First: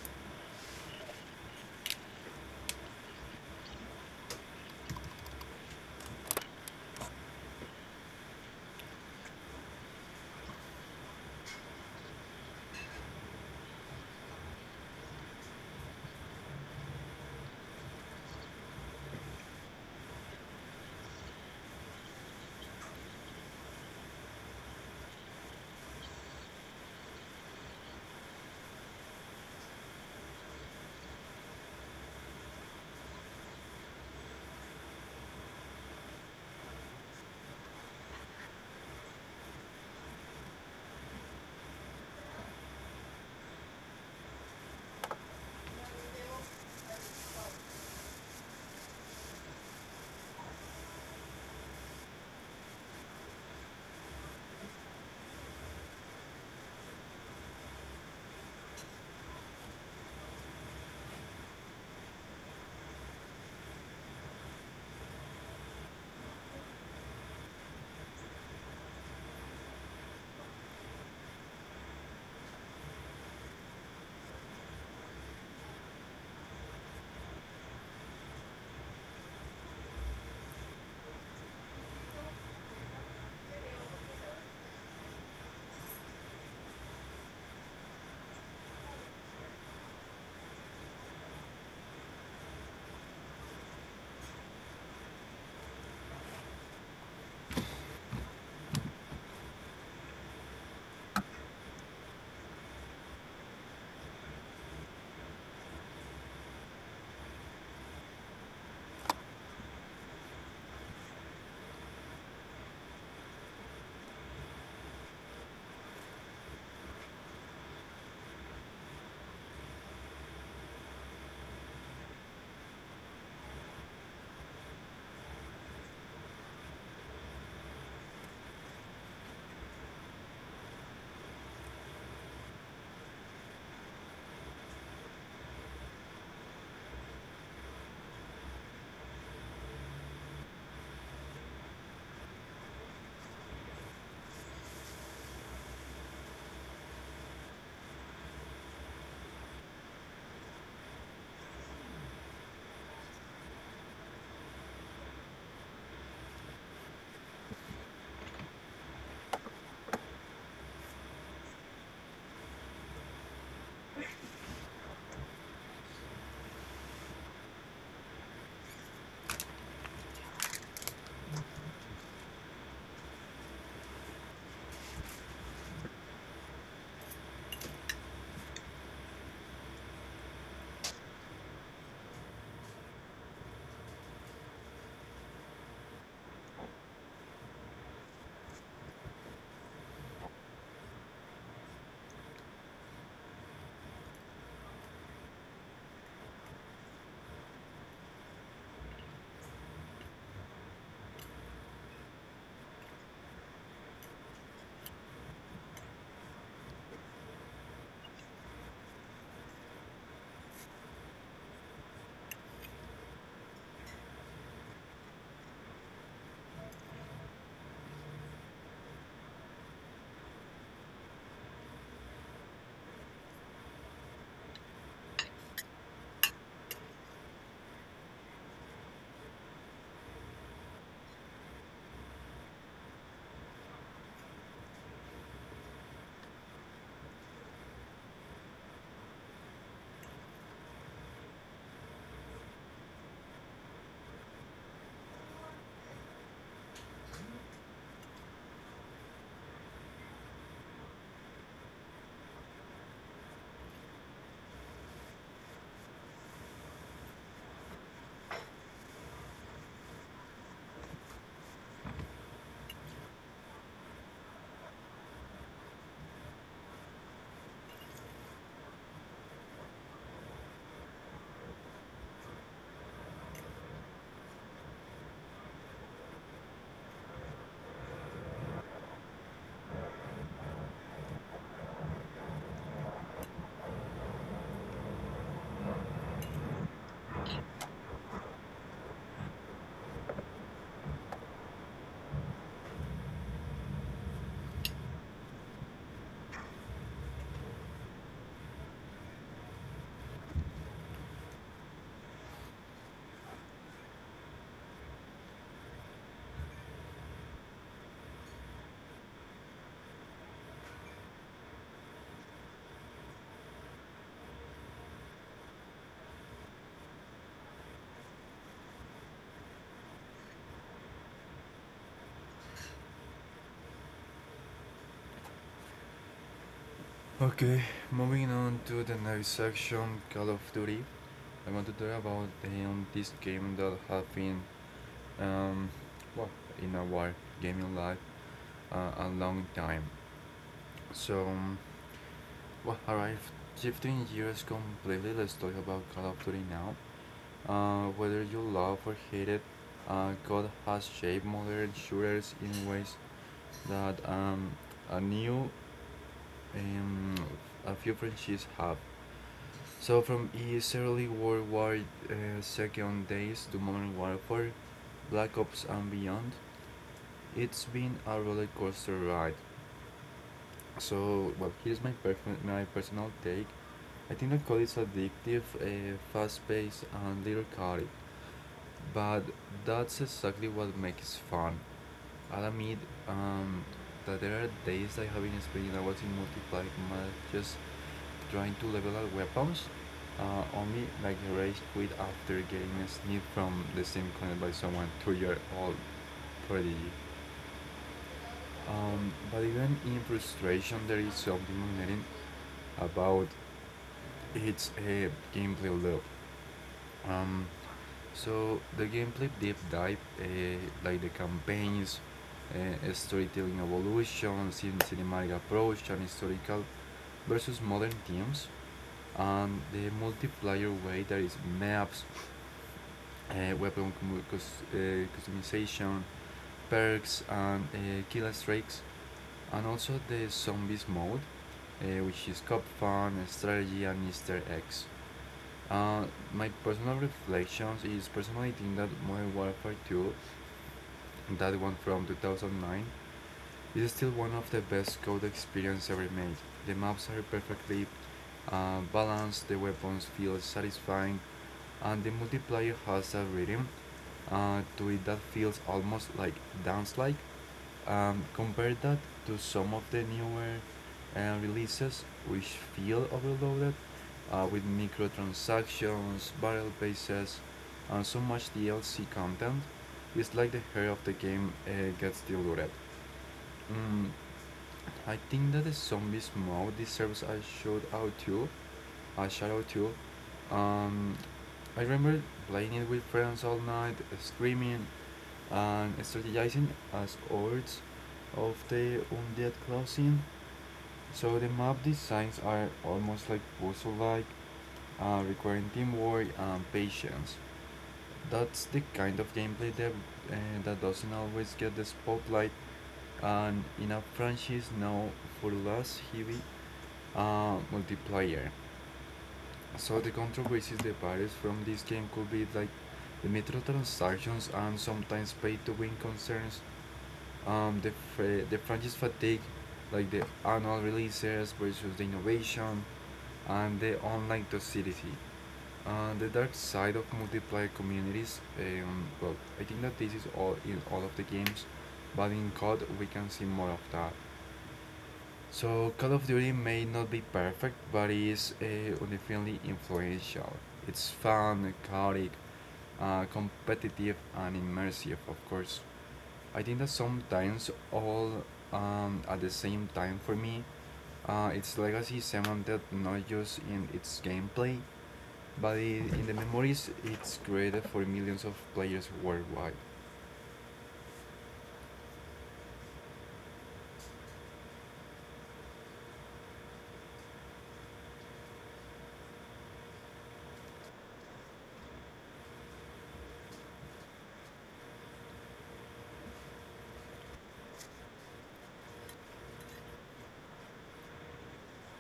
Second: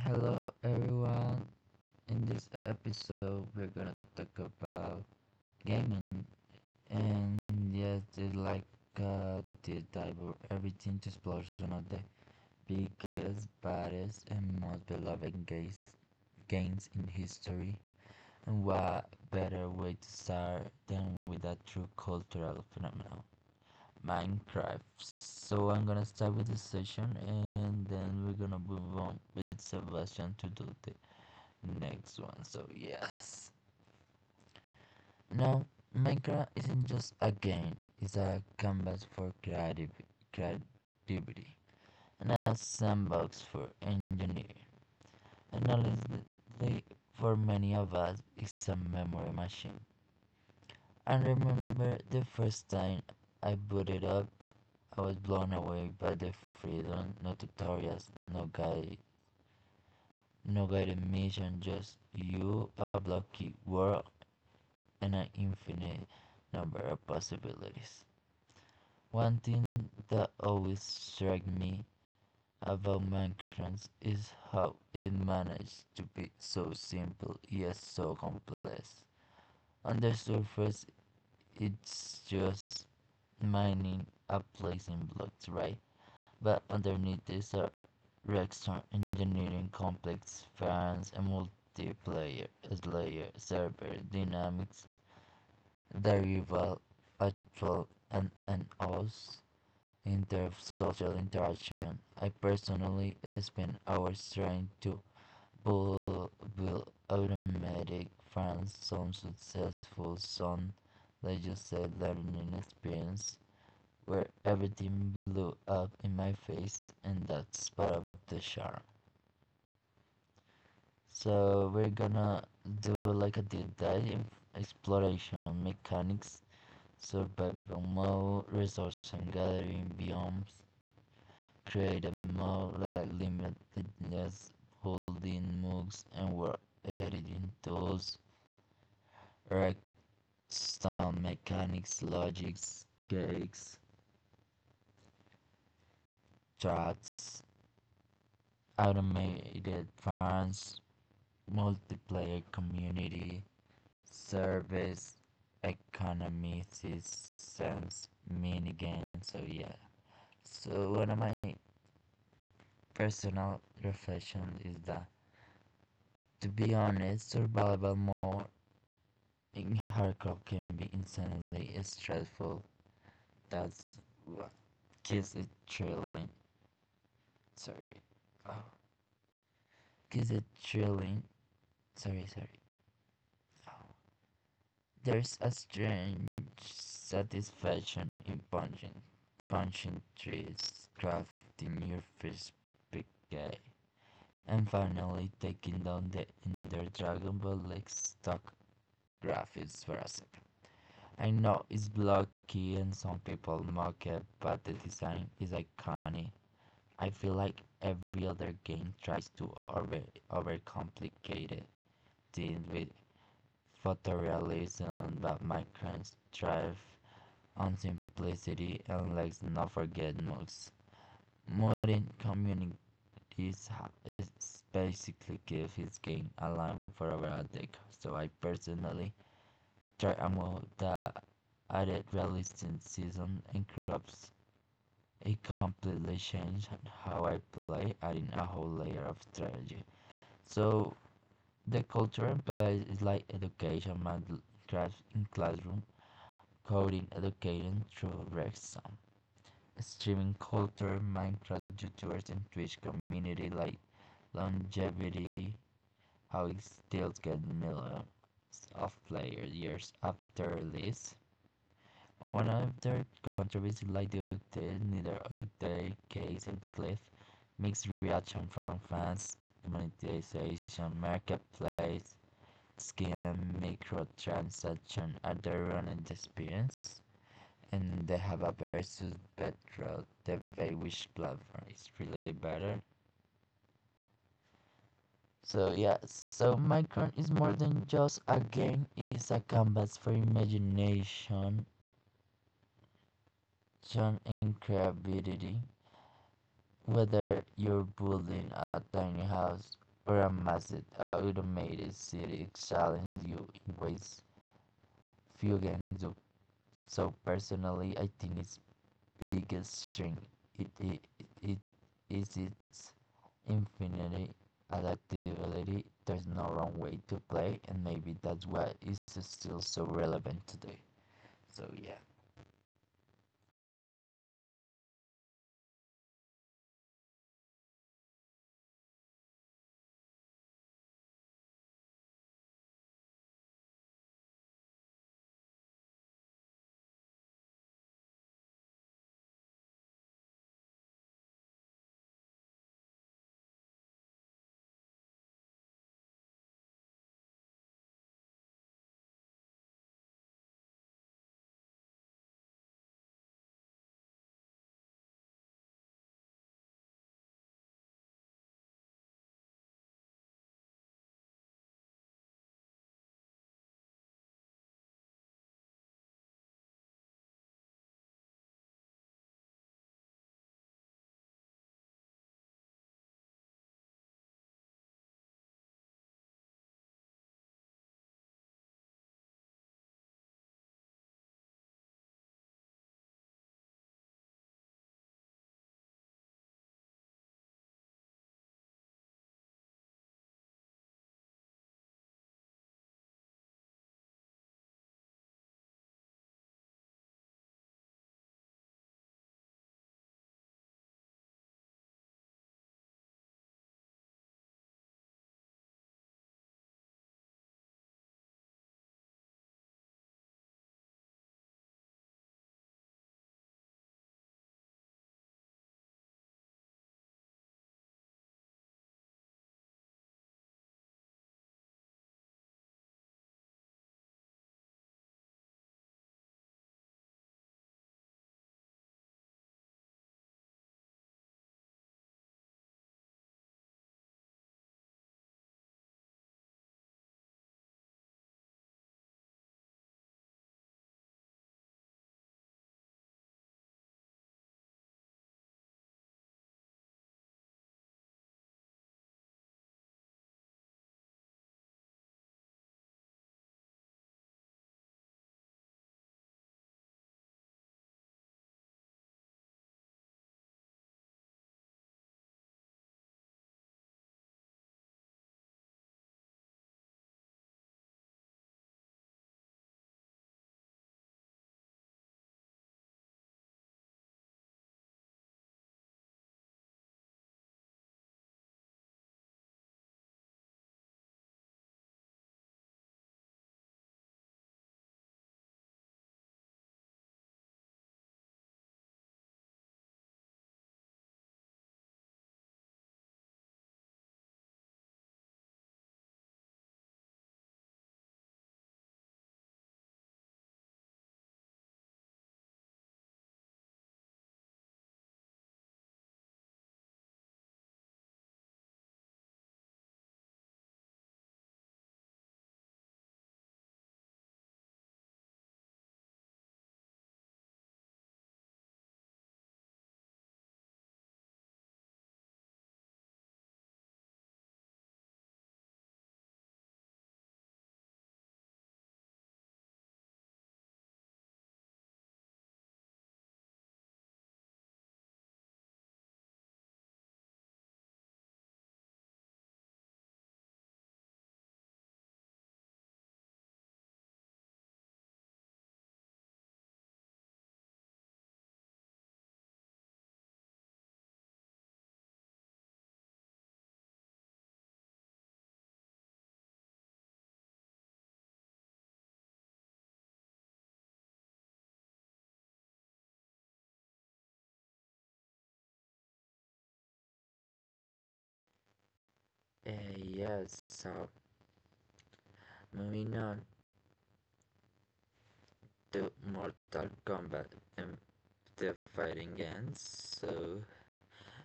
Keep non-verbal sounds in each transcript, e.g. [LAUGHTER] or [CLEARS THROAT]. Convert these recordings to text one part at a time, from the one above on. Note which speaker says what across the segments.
Speaker 1: Hello everyone. In this episode, we're gonna talk about gaming, and yes, it's like the dive of everything to explosion of the biggest, baddest, and most beloved games in history. And what better way to start than with a true cultural phenomenon, Minecraft. So I'm gonna start with the session, and then we're gonna move on with Sebastian to do the next one. So yes. Now Minecraft isn't just a game, it's a canvas for creative creativity, and a sandbox for engineering. And honestly, for many of us it's a memory machine. I remember the first time I booted up, I was blown away by the freedom, no tutorials, no guide no guided mission, just you, a blocky world and an infinite number of possibilities. One thing that always struck me about Minecraft is how it managed to be so simple yet so complex. On the surface, it's just mining and placing blocks, right? But underneath these are Rexon engineering complex fans and multiplayer, slayer, server, dynamics. The rival attracts an oath in their social interaction. I personally spend hours trying to build automatic friends. Some successful, some let just say learning experience where everything blew up in my face, and that's part of the charm. So we're gonna do like a deep dive exploration mechanics survival mode, resource and gathering biomes, create a mode like limitless holding moves and work editing tools, erect sound mechanics, logics, cakes, charts, automated farms, multiplayer community, service, economy systems, minigames, so yeah. So what am I Personal reflection is that, to be honest, survival mode in hardcore can be insanely stressful. That's what gives it thrilling. Sorry. Oh, gives it thrilling. Sorry, sorry. Oh. There's a strange satisfaction in punching trees, crafting your first big guy, and finally taking down the Ender Dragon Ball like stock graphics for a I know it's blocky and some people mock it, but the design is iconic. I feel like every other game tries to overcomplicate it, with photorealism, but Minecraft thrives on simplicity, and let's not forget modes. Modern communities basically give his game a line for over a decade, so I personally try a mode that added realistic seasons and crops. It completely changed how I play, adding a whole layer of strategy. So the culture and play is like education, Minecraft in classroom, coding, education through Rexon, streaming culture, Minecraft YouTubers and Twitch community like longevity, how it still get millions of players years after release. One of their countries, like the Nethercase Cliff, mixed reaction from fans, monetization, marketplace, skin, microtransaction other running experience, and they have a versus Petrol, the way which platform is really better. So yeah, so Minecraft is more than just a game, it's a canvas for imagination, and creativity. Whether you're building a tiny house or a massive automated city challenges you in ways few games do. So personally, I think its biggest strength it, it, it is its infinity adaptability. There's no wrong way to play, and maybe that's why it's still so relevant today. So yeah.
Speaker 2: Okay, moving on to the next section, Call of Duty. I want to talk about this game that has been, um, well, in our gaming life a long time. So, well, alright, 15 years completely. Let's talk about Call of Duty now. Whether you love or hate it, God has shaped modern shooters in ways that a new um, a few franchises have. So from its early World War uh, Second days to modern warfare, Black Ops and beyond, it's been a roller coaster ride. So here's my my personal take. I think that code is addictive, fast-paced, and little chaotic, but that's exactly what makes it fun. I'll admit um, that there are days I have been spending hours in multiplayer matches trying to level up weapons, only like a rage quit after getting a sniff from the same clan by someone 2 year old prodigy. But even in frustration, there is something magnetic about its gameplay loop. Um, so the gameplay deep dive, like the campaigns, storytelling evolution, cinematic approach, and historical versus modern themes, and the multiplayer way there is maps, weapon customization, perks, and kill streaks, and also the zombies mode, which is cop fun, strategy, and Easter eggs. Uh, my personal reflections is personally think that Modern Warfare 2, that one from 2009, is still one of the best code experience ever made. The maps are perfectly balanced, the weapons feel satisfying, and the multiplayer has a rhythm to it that feels almost like dance like. Compare that to some of the newer releases which feel overloaded with microtransactions, battle passes, and so much DLC content. It's like the hair of the game gets diluted. Mm, I think that the zombies mode deserves a shout out too, a shout out too. Um, I remember playing it with friends all night, screaming, and strategizing as hordes of the undead closing. So the map designs are almost like puzzle-like, requiring teamwork and patience. That's the kind of gameplay uh, that doesn't always get the spotlight, and in a franchise now for less heavy multiplayer. So the controversies that varies from this game could be like the microtransactions and sometimes pay-to-win concerns um, the, the franchise fatigue, like the annual releases versus the innovation and the online toxicity. The dark side of multiplayer communities, I think that this is all in all of the games, but in COD we can see more of that. So Call of Duty may not be perfect, but it is definitely influential. It's fun, chaotic, competitive, and immersive, of course. I think that sometimes all at the same time for me, it's legacy is someone that not just in its gameplay, but I in the memories it's created for millions of players worldwide.
Speaker 1: Uh, yes. So moving on to Mortal Kombat and the fighting ends, so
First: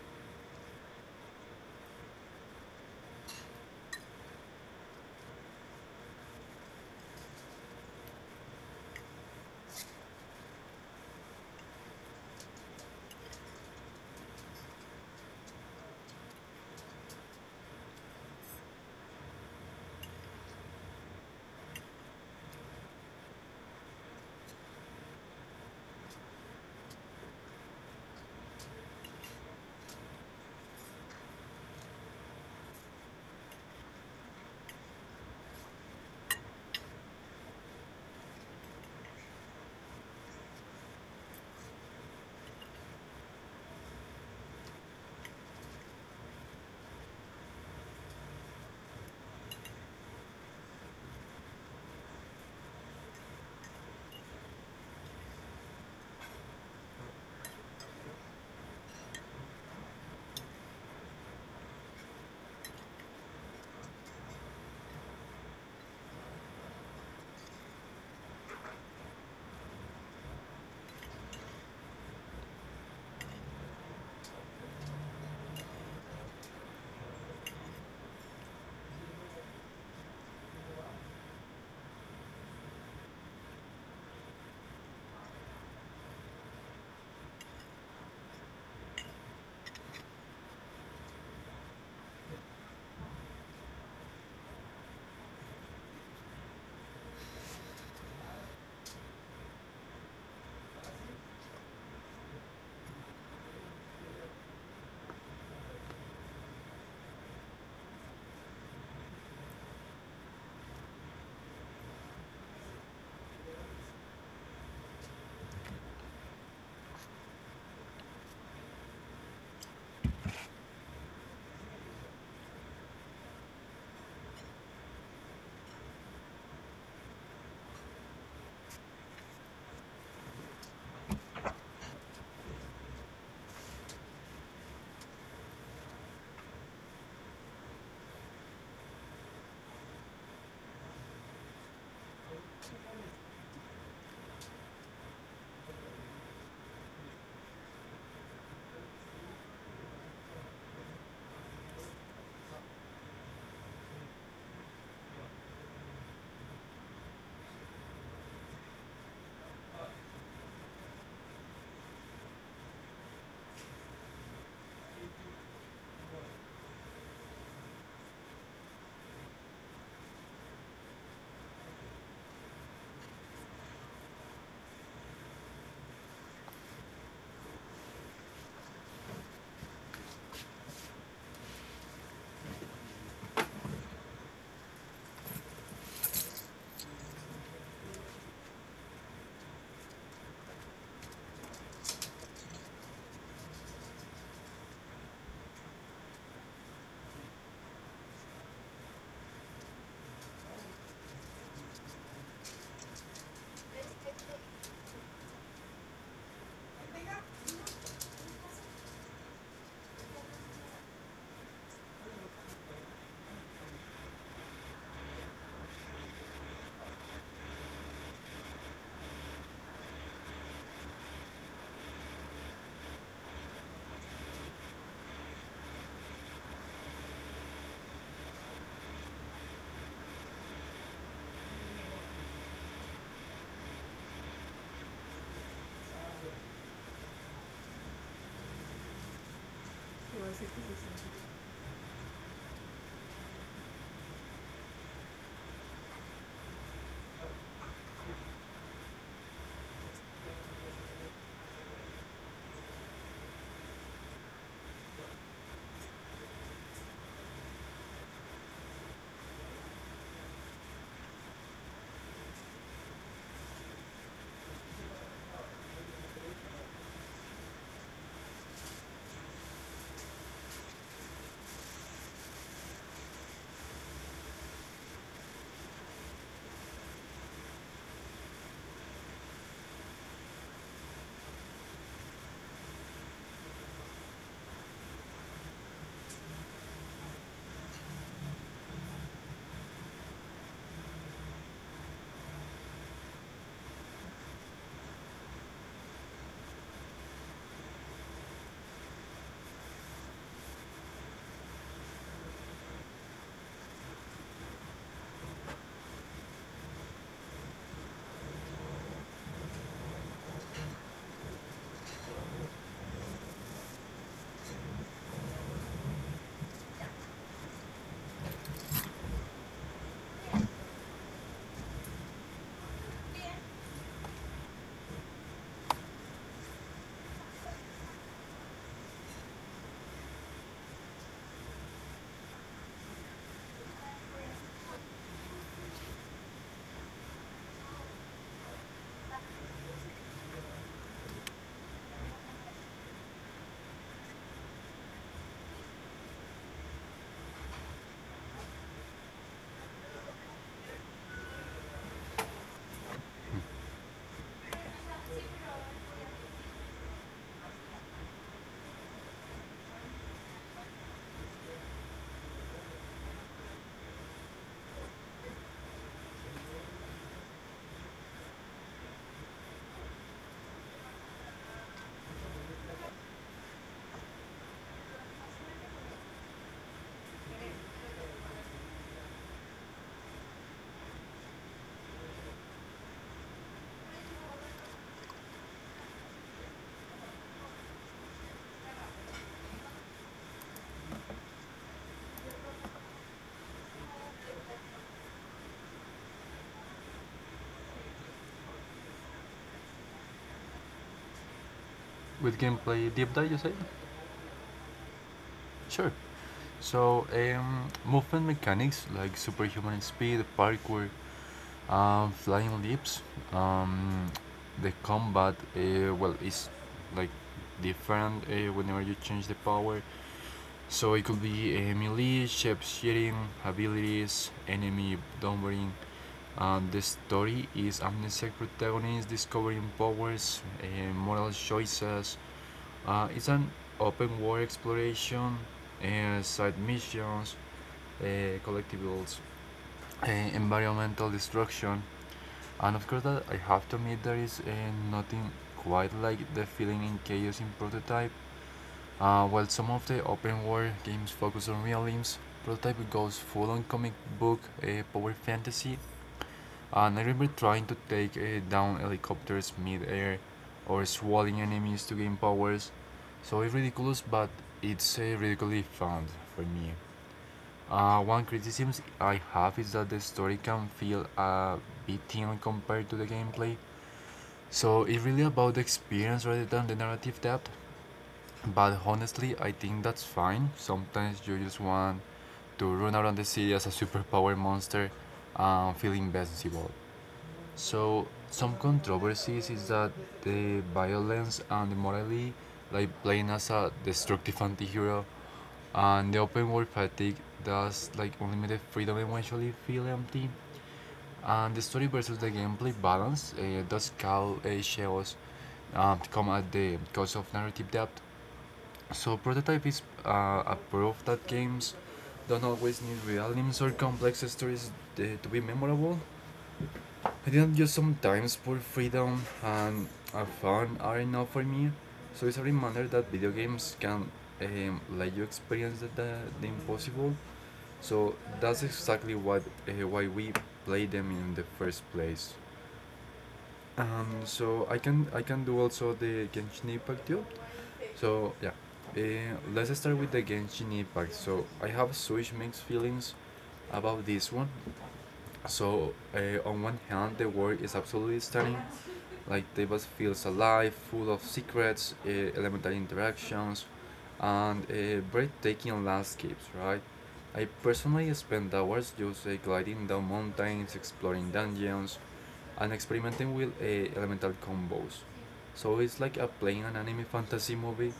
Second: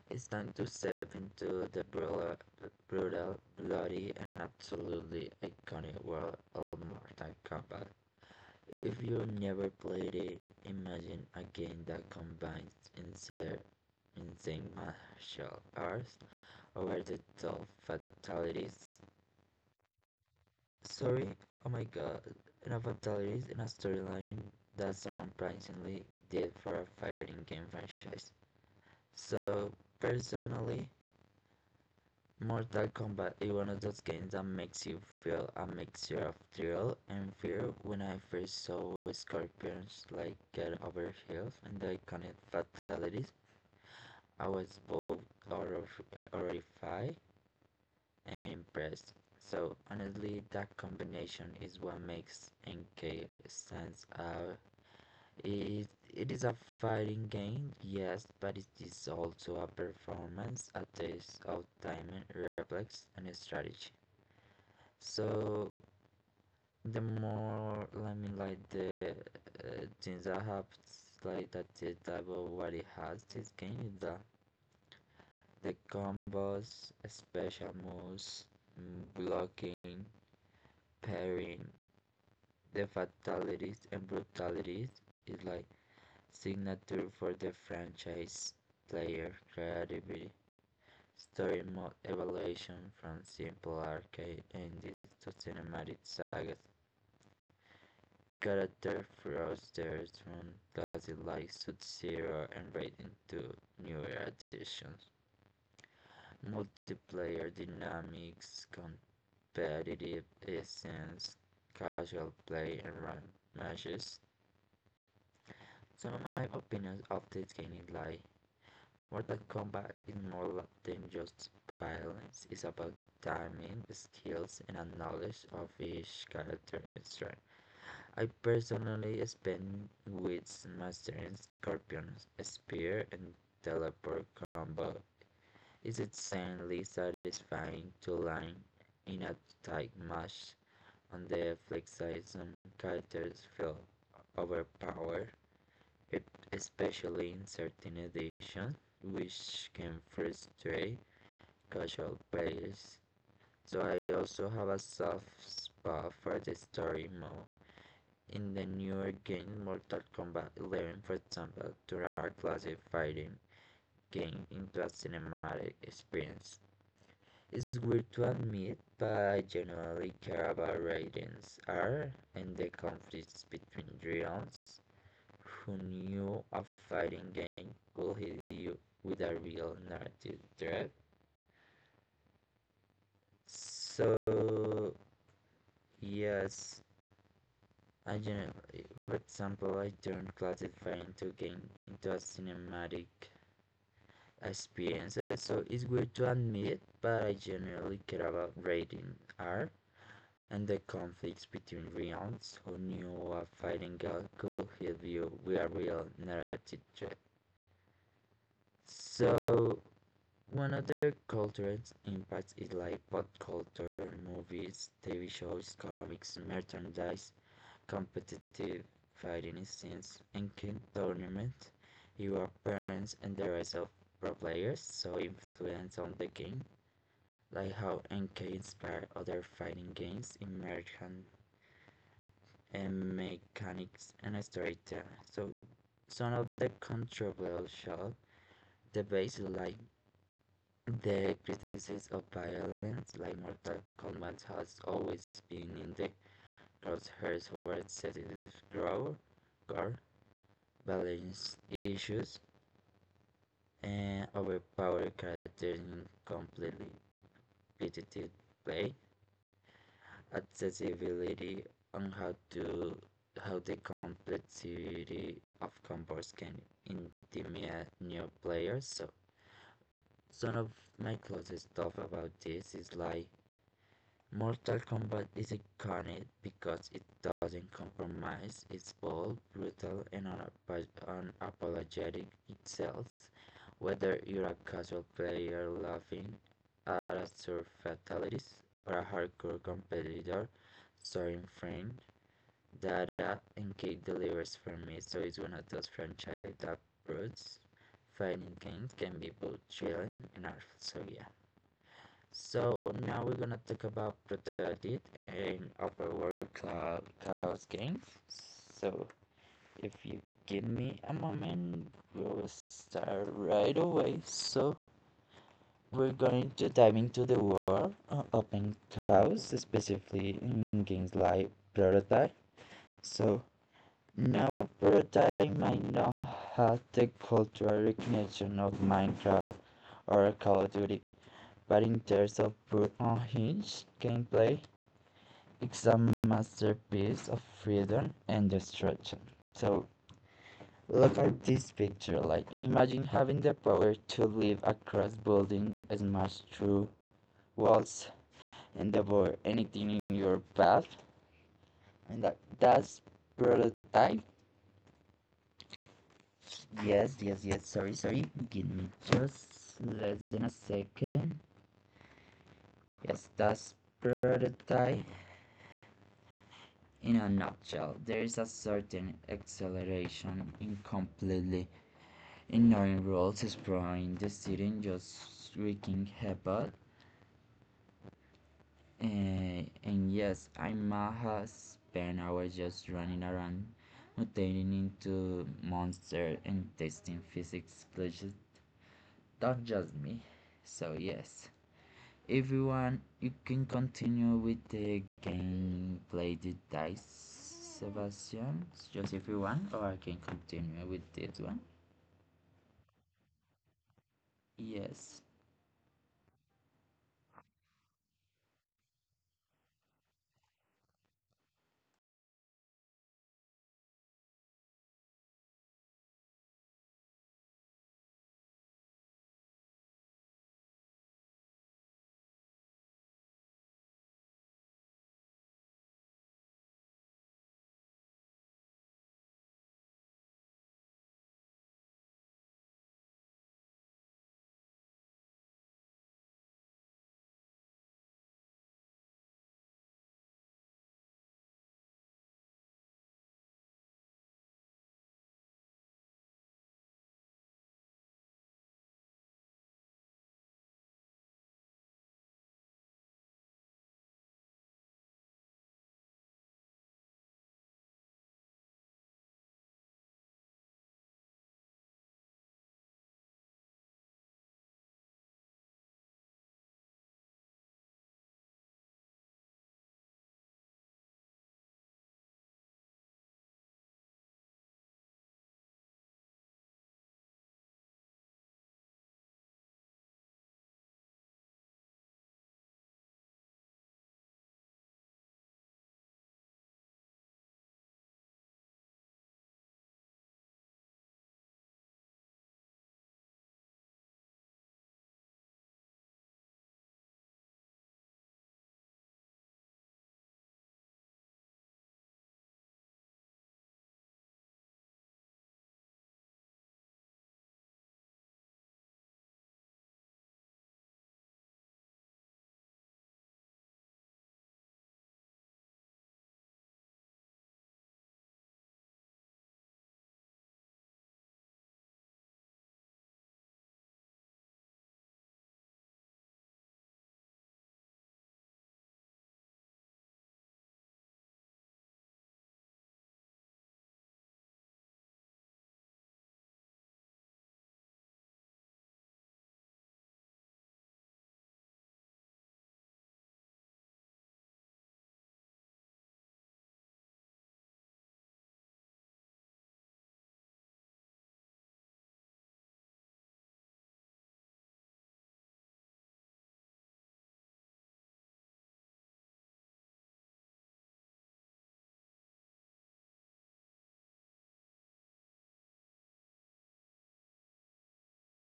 Speaker 1: it's time to step into the brutal bloody, and absolutely iconic world of Mortal Kombat. If you never played it, imagine a game that combines insane martial arts, over the top fatalities. Sorry, oh my god, enough fatalities in a storyline that's surprisingly did for a fighting game franchise. So, personally, Mortal Kombat is one of those games that makes you feel a mixture of thrill and fear. When I first saw Scorpions like get over heels and the iconic fatalities, I was both horrified and impressed. So honestly, that combination is what makes NK stands out. It is a fighting game, yes, but it is also a performance, a test of time, and reflex, and strategy. So the more I mean, like the Jinza has, like that the type of what it has this game is the combos, special moves, blocking, pairing. The fatalities and brutalities is like signature for the franchise player creativity. Story mode evolution from simple arcade endings to cinematic sagas character flusters when like shoots Zero and Raid into newer additions. Multiplayer dynamics, competitive essence, casual play, and rank matches. Some of my opinions of this game is like Mortal Kombat is more than just violence, it's about timing, skills, and a knowledge of each character's strength. I personally spent with mastering Scorpion, Spear, and Teleport combo. It's insanely satisfying to line in a tight match. On the flip side, some characters feel overpowered, especially in certain editions, which can frustrate casual players. So I also have a soft spot for the story mode in the newer game Mortal Kombat 11, for example, turned a classic fighting game into a cinematic experience. It's weird to admit, but I generally care about Raiden's art and the conflicts between realms. Who knew a fighting game could hit you with a real narrative threat? So, yes, I generally, for example, I turned classic fighting to game into a cinematic experiences, so it's weird to admit, but I generally care about rating R and the conflicts between realms who knew what fighting God could help you with a real narrative threat. So one of the cultural impacts is like pop culture, movies, TV shows, comics, merchandise, competitive fighting scenes, and king tournament, your parents and the rest of pro players, so influence on the game. Like how N K inspired other fighting games in merchant and mechanics and storytelling. So some of the controversial debates like the criticism of violence, like Mortal Kombat has always been in the crosshairs for excessive gore, gore, balance issues, and overpowered characters in completely repetitive play. Accessibility and how the complexity of combos can intimidate new players. So some of my closest stuff about this is like Mortal Kombat is iconic because it doesn't compromise. It's bold, brutal, and unapologetic itself. Whether you're a casual player laughing at absurd fatalities or a hardcore competitor soaring friend, Dada and Cake delivers for me. So it's one of those franchise that proves fighting games can be both chilling and artful. So yeah. So now we're gonna talk about Protagit in Upper World Cloud Chaos Games. So if you give me a moment, we'll start right away. So we're going to dive into the world of open chaos, specifically in games like Prototype. So now Prototype might not have the cultural recognition of Minecraft or Call of Duty, but in terms of pure unhinged gameplay, it's a masterpiece of freedom and destruction. So look at this picture. Like imagine having the power to leap across building, smash through walls, and devour anything in your path. And that's prototype. Yes, yes, yes. Sorry, sorry. Give me just less than a second. Yes, that's prototype. In a nutshell, there is a certain acceleration in completely in Northern Rules exploring the city and just wreaking havoc. And yes, I might have spent hours just running around, mutating into monsters and testing physics glitches, not just me. So yes, everyone, you can continue with the gameplay details, Sebastian, just if you want, or I can continue with this one.
Speaker 2: With gameplay deep dive, you say?
Speaker 1: Yes,
Speaker 2: Sure. So movement mechanics like superhuman speed, parkour, flying leaps, um, the combat. Well, it's like different whenever you change the power. So it could be a melee, shape shifting, abilities, enemy downwarding. And the story is amnesiac protagonist discovering powers, and moral choices. It's an open world exploration, side missions, collectibles, environmental destruction. And of course, that I have to admit there is nothing quite like the feeling in Chaos in Prototype. While some of the open world games focus on realism, Prototype goes full on comic book power fantasy. And I remember trying to take down helicopters mid-air or swallowing enemies to gain powers. So it's ridiculous, but it's ridiculously fun for me. One criticism I have is that the story can feel a bit thin compared to the gameplay. So it's really about the experience rather than the narrative depth. But honestly, I think that's fine. Sometimes you just want to run around the city as a superpower monster and feel invincible. So, some controversies is that the violence and the morally, like playing as a destructive anti-hero, and the open world fatigue does like unlimited freedom eventually feel empty. And the story versus the gameplay balance does call shadows come at the cost of narrative depth. So Prototype is a proof that games don't always need real names or complex stories to be memorable. I didn't just sometimes poor freedom and fun are enough for me. So it's a reminder that video games can let you experience the impossible. So that's exactly what why we play them in the first place. So I can do also the Genshin Impact job. So yeah, let's start with the Genshin Impact. So I have such mixed feelings about this one. So on one hand, the world is absolutely stunning. Like Tebas feels alive, full of secrets, elemental interactions, and breathtaking landscapes. Right. I personally spend hours just gliding down mountains, exploring dungeons, and experimenting with elemental combos. So it's like a playing an anime fantasy movie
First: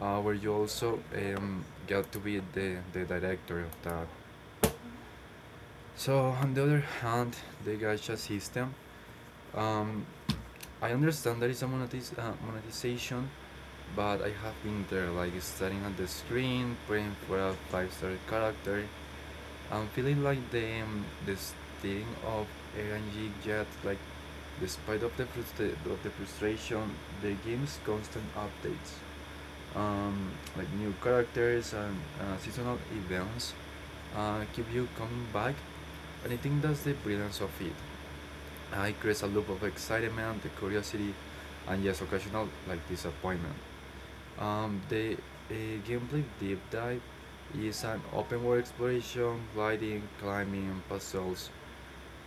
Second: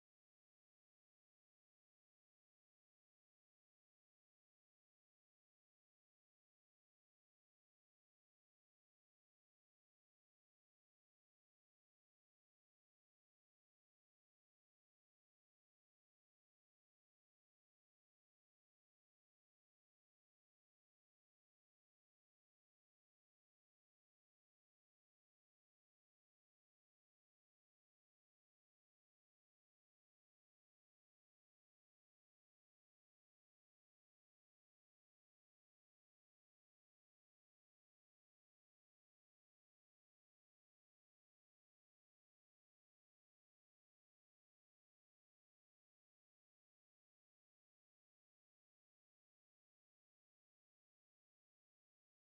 Speaker 2: where you also get to be the director of that. So on the other hand, the gacha system, um, I understand there is a monetization, but I have been there, like staring at the screen, praying for a five-star character, I'm feeling like the steering of LNG jet, like despite of of the frustration, the game's constant updates, um, like new characters and seasonal events, keep you coming back, and I think that's the brilliance of it. I creates a loop of excitement, the curiosity, and yes, occasional like disappointment. The a gameplay deep dive is an open world exploration, gliding, climbing, and puzzles.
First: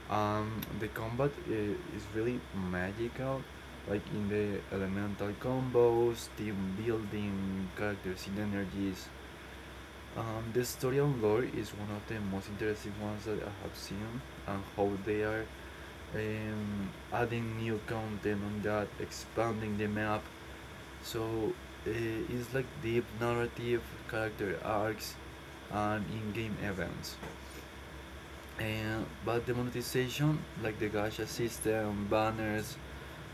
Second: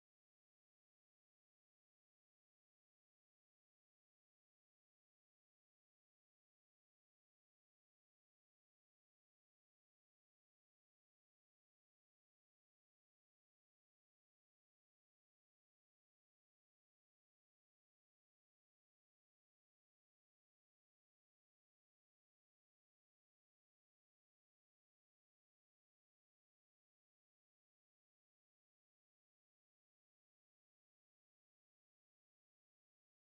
Speaker 2: The combat is really magical, like in the elemental combos, team building, characters synergies. The story and lore is one of the most interesting ones that I have seen, and how they are adding new content on that, expanding the map, so it's like deep narrative, character arcs, and in-game events. And but the monetization, like the gacha system, banners,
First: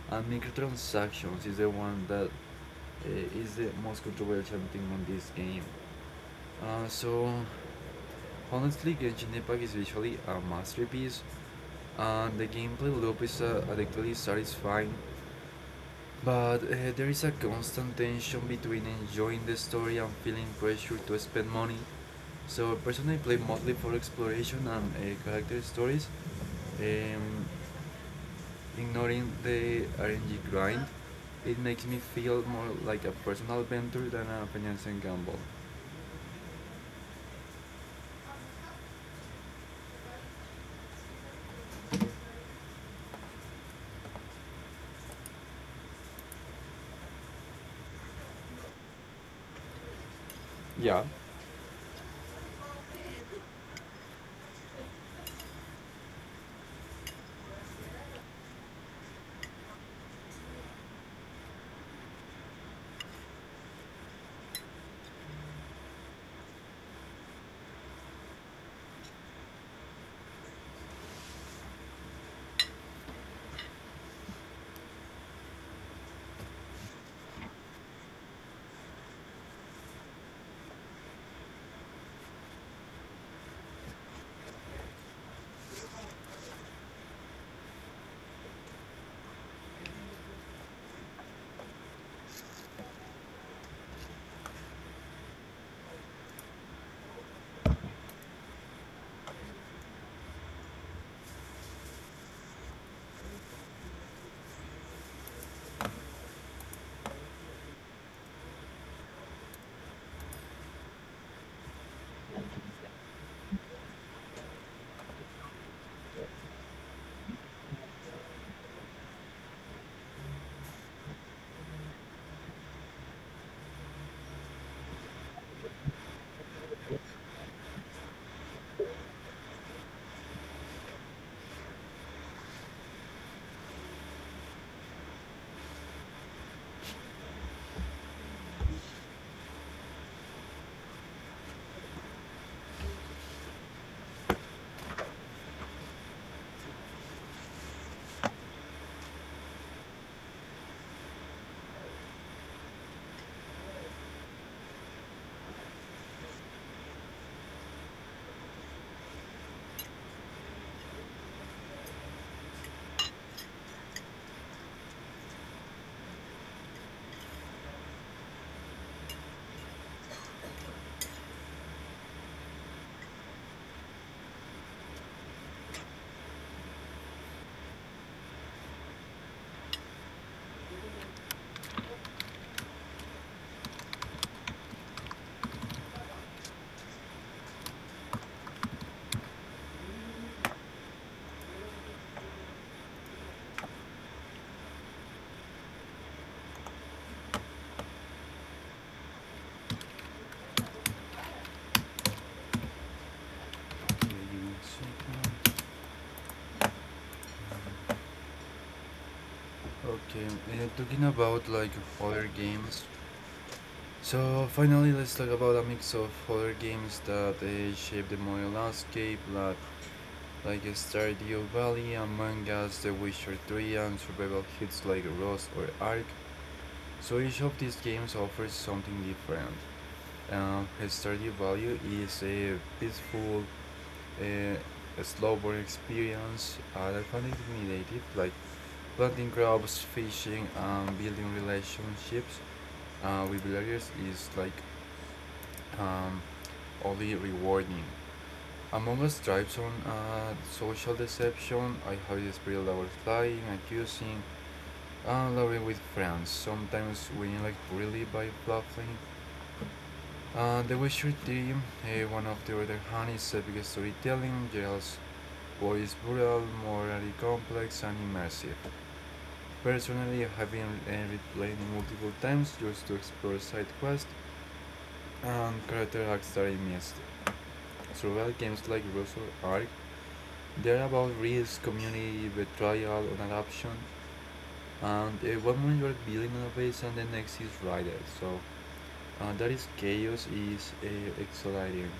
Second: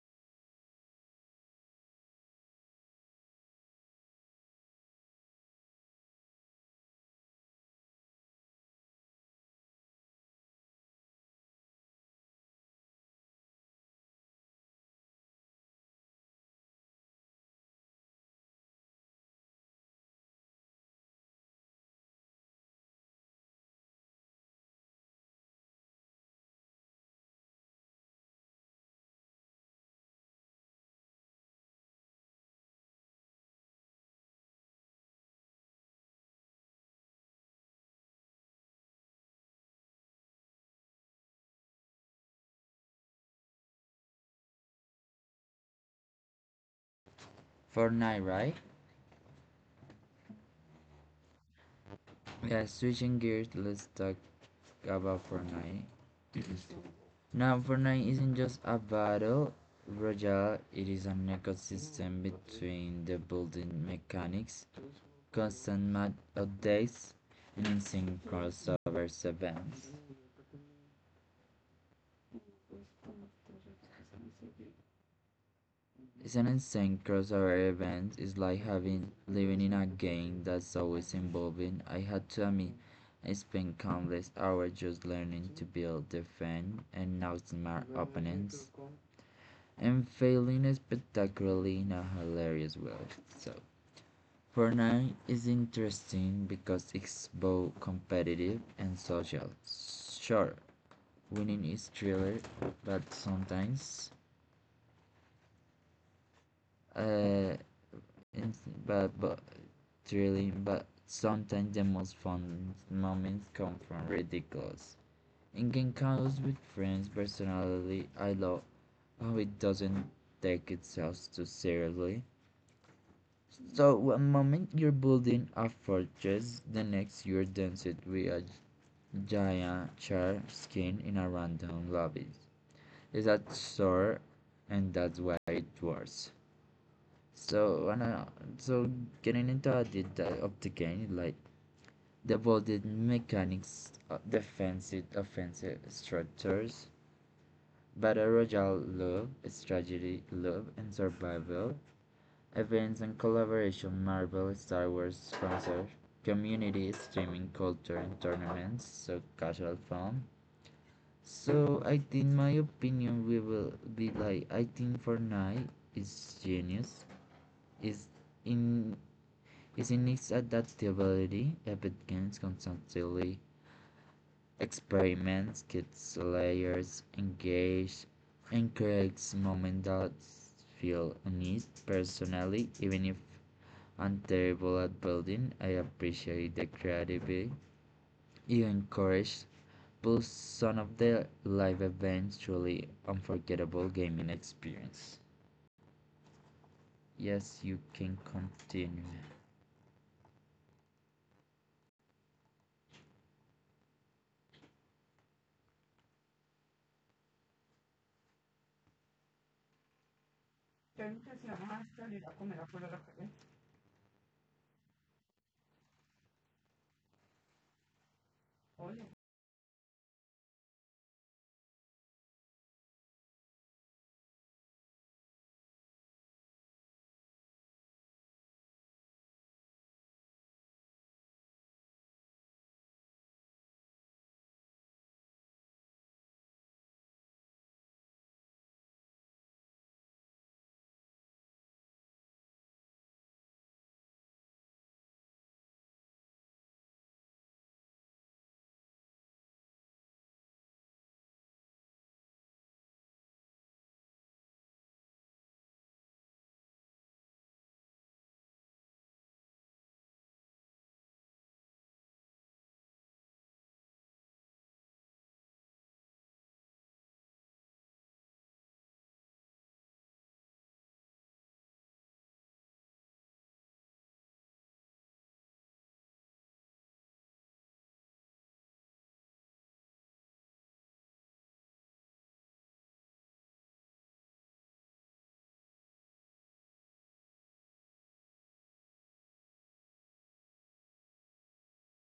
Speaker 2: and microtransactions, is the one that is the most controversial thing on this game. So honestly, Genshin Impact is visually a masterpiece, and the gameplay loop is addictively satisfying. But there is a constant tension between enjoying the story and feeling pressure to spend money. So personally, play mostly for exploration and character stories, um, ignoring the RNG grind. It makes me feel more like a personal adventure than a financial gamble.
Speaker 1: Fortnite, right?
Speaker 2: Yeah.
Speaker 1: Yeah, switching gears, let's talk about Fortnite. Now, Fortnite isn't just a battle royale, it is an ecosystem between the building mechanics, constant map updates, and insane crossover events. It's an insane crossover event, it's like having living in a game that's always evolving. I had to admit, I spent countless hours just learning to build, defend, and outsmart opponents. Unfailing is spectacularly in a hilarious way. So, Fortnite is interesting because it's both competitive and social. Sure, winning is thriller, but sometimes, uh, but thrilling, but sometimes the most fun moments come from ridiculous. In game Genkalos with friends, personally, I love how it doesn't take itself too seriously. So one moment you're building a fortress, the next you're dancing with a giant shark skin in a random lobby. Is that sore? And that's why it works. So and, uh, so getting into the detail of the game, like the bolded mechanics, defensive, offensive structures, battle royale love, strategy love, and survival events and collaboration Marvel, Star Wars concerts, community streaming culture and tournaments, so casual fun. So I think my opinion we will be like I think Fortnite is genius. Is in is in its adaptability. Epic Games constantly experiments, gets layers, engage, and creates moments that feel unique personally, even if and terrible at building. I appreciate the creativity you encouraged, plus some of the live events truly unforgettable gaming experience. Yes, you can continue.
Speaker 2: Okay, give Okay, talking about like other games, so finally, let's talk about a mix of horror games that shape the modern landscape, like Stardew Valley, Among Us, The Witcher 3, and survival hits like Rust or Ark. So each of these games offers something different. Stardew Valley is a peaceful, uh, a slow burn experience. I found it meditative, like planting crops, fishing, and building relationships with villagers is like um, only rewarding. Among us stripes on social deception, I have this spirit about lying, accusing, and loving with friends, sometimes winning like really by bluffing. The Witcher 3, one of the other hand, is epic storytelling, Gerald's voice brutal, morally complex, and immersive. Personally, I have been replaying it multiple times just to explore side quests and character arcs that I missed. Survival games like Russell Ark, they're about risk, community, betrayal, and adoption. And one moment you're building innovation, the next is rider. So that is chaos is exhilarating.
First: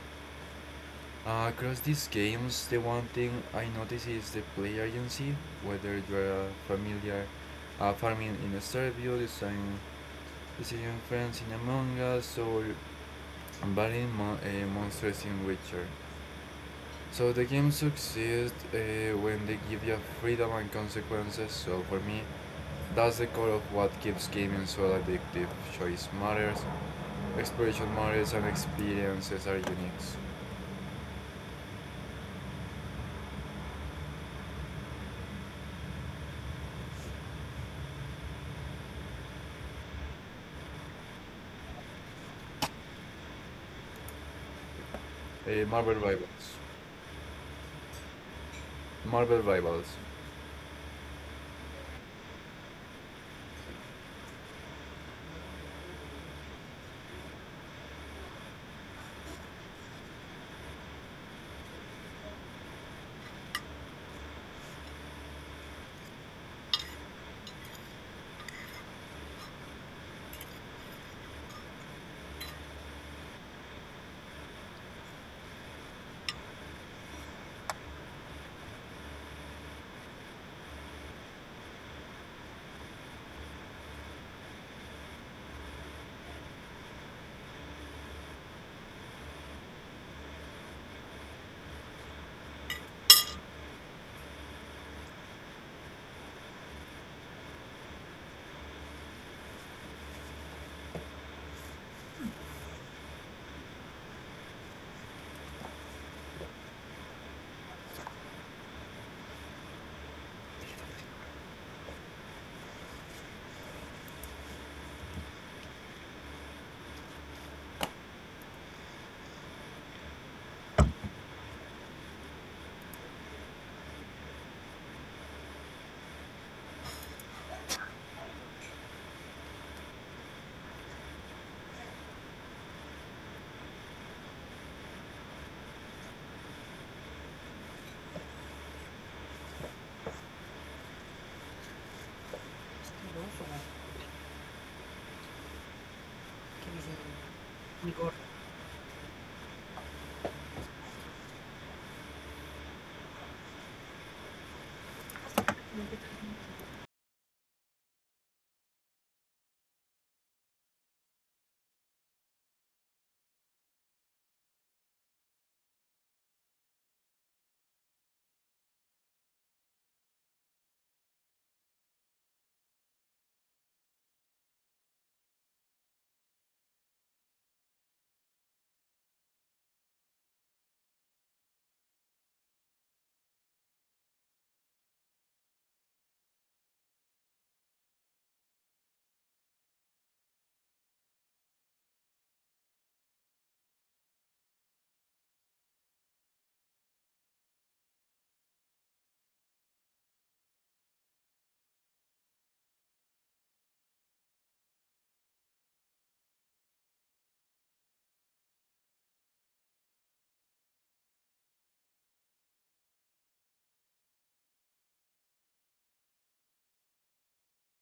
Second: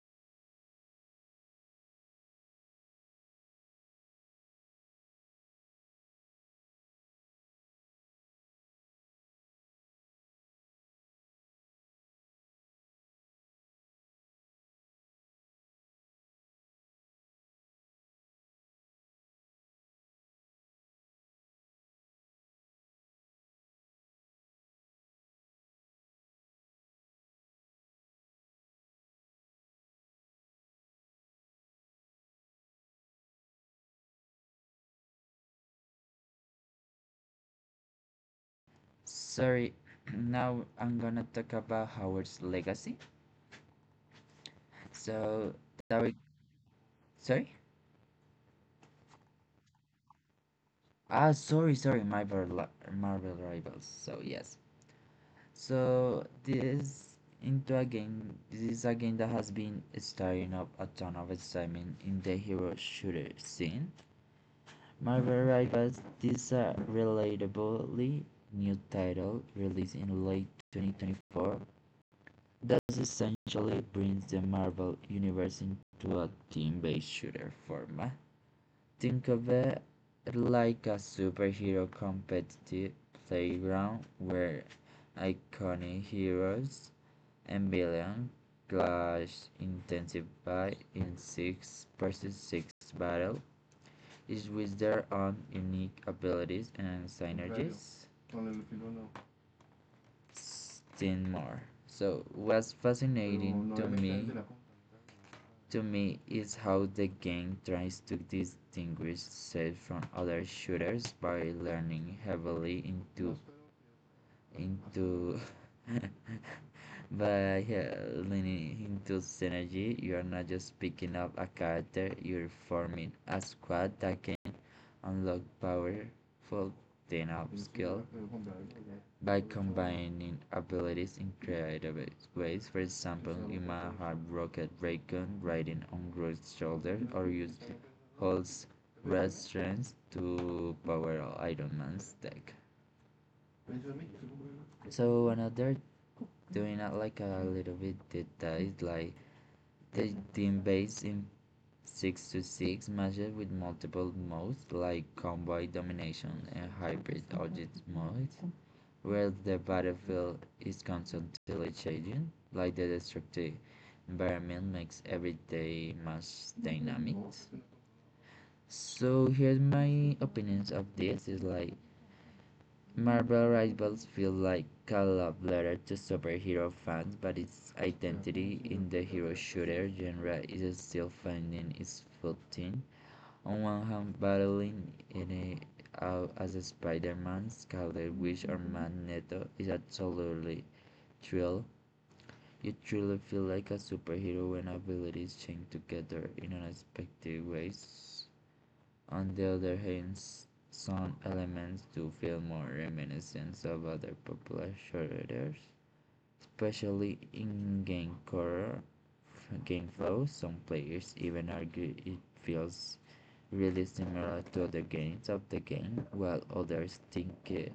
Speaker 2: Across these games, the one thing I notice is the play agency. Whether you're familiar farming in Starview, design decision friends in Among Us, or battling monsters in Witcher. So the game succeeds when they give you freedom and consequences. So for me, that's the core of what keeps gaming so addictive. Choice matters, exploration matters, and experiences are unique.
Speaker 1: Sorry, [CLEARS THROAT] now I'm gonna talk about Howard's legacy. So
Speaker 2: Marvel
Speaker 1: that we
Speaker 2: Rivals.
Speaker 1: sorry.
Speaker 2: Marvel Rivals.
Speaker 1: Ah, sorry, sorry, Marvel Rivals. So yes, So this this is a game that has been stirring up a ton of excitement in the hero shooter scene. Marvel Rivals this a relatably new title released in late 2024 that essentially brings the Marvel universe into a team-based shooter format. Think of it like a superhero competitive playground where iconic heroes Ambulance clash intensified in six versus six battle, each with their own unique abilities and synergies. Still more. So what's fascinating to me is how the game tries to distinguish itself from other shooters by leaning heavily into [LAUGHS] By yeah, leaning into synergy, you are not just picking up a character, you're forming a squad that can unlock powerful team-up skill by combining abilities in creative ways. For example, you might have Rocket Raycon riding on Groot's shoulder or use Hulk's strength to power Iron Man's deck. So another doing it like a little bit detailed like the team based in 6 to 6 matches with multiple modes like convoy domination and hybrid object modes, where the battlefield is constantly changing, like the destructive environment makes everyday match dynamics. So here's my opinions of this is like Marvel Rivals feels like a love letter to superhero fans, but its identity in the hero shooter genre is still finding its footing. On one hand, battling in a, out as a Spider-Man, Scarlet Witch, or Magneto is absolutely thrill. You truly feel like a superhero when abilities change together in unexpected ways. On the other hand, some elements do feel more reminiscent of other popular shooters, especially in game core game flow. Some players even argue it feels really similar to other games of the game, while others think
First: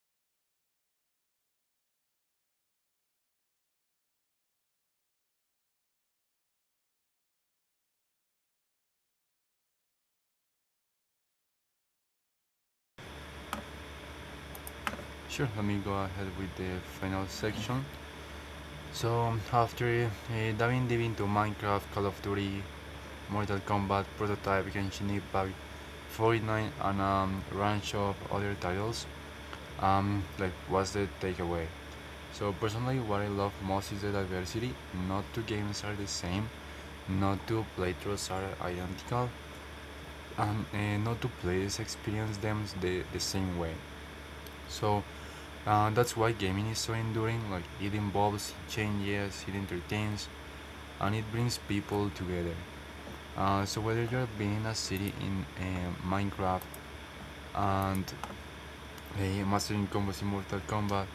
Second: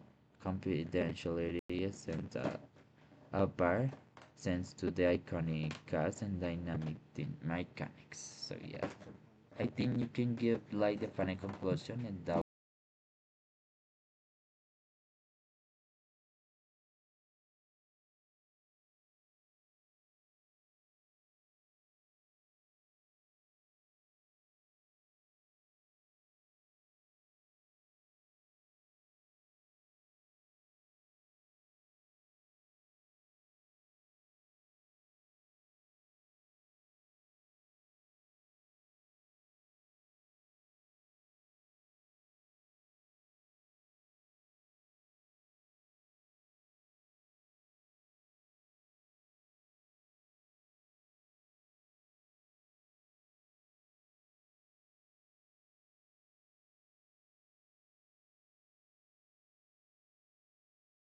Speaker 1: confidentiality isn't a bar thanks to the iconic cast and dynamic team mechanics. So yeah, I think you can give like the final conclusion and that
Speaker 2: Sure, let me go ahead with the final section. So after diving deep into Minecraft, Call of Duty, Mortal Kombat prototype Genshin Impact 49 and a range of other titles. Like, what's the takeaway? So personally, what I love most is the diversity. Not two games are the same. Not two playthroughs are identical. And not two players experience them the same way. So that's why gaming is so enduring. Like it involves, it changes, it entertains, and it brings people together. So whether you're being a city in Minecraft and mastering combos in Mortal Kombat.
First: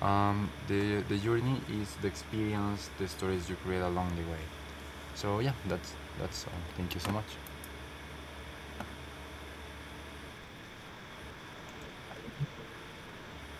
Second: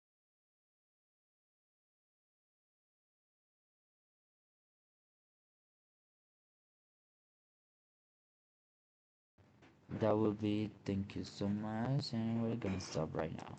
Speaker 2: The the journey is the experience, the stories you create along the way. So yeah, that's all. Thank you so much.
Speaker 1: That will be Thank you so much, and we're gonna stop right now.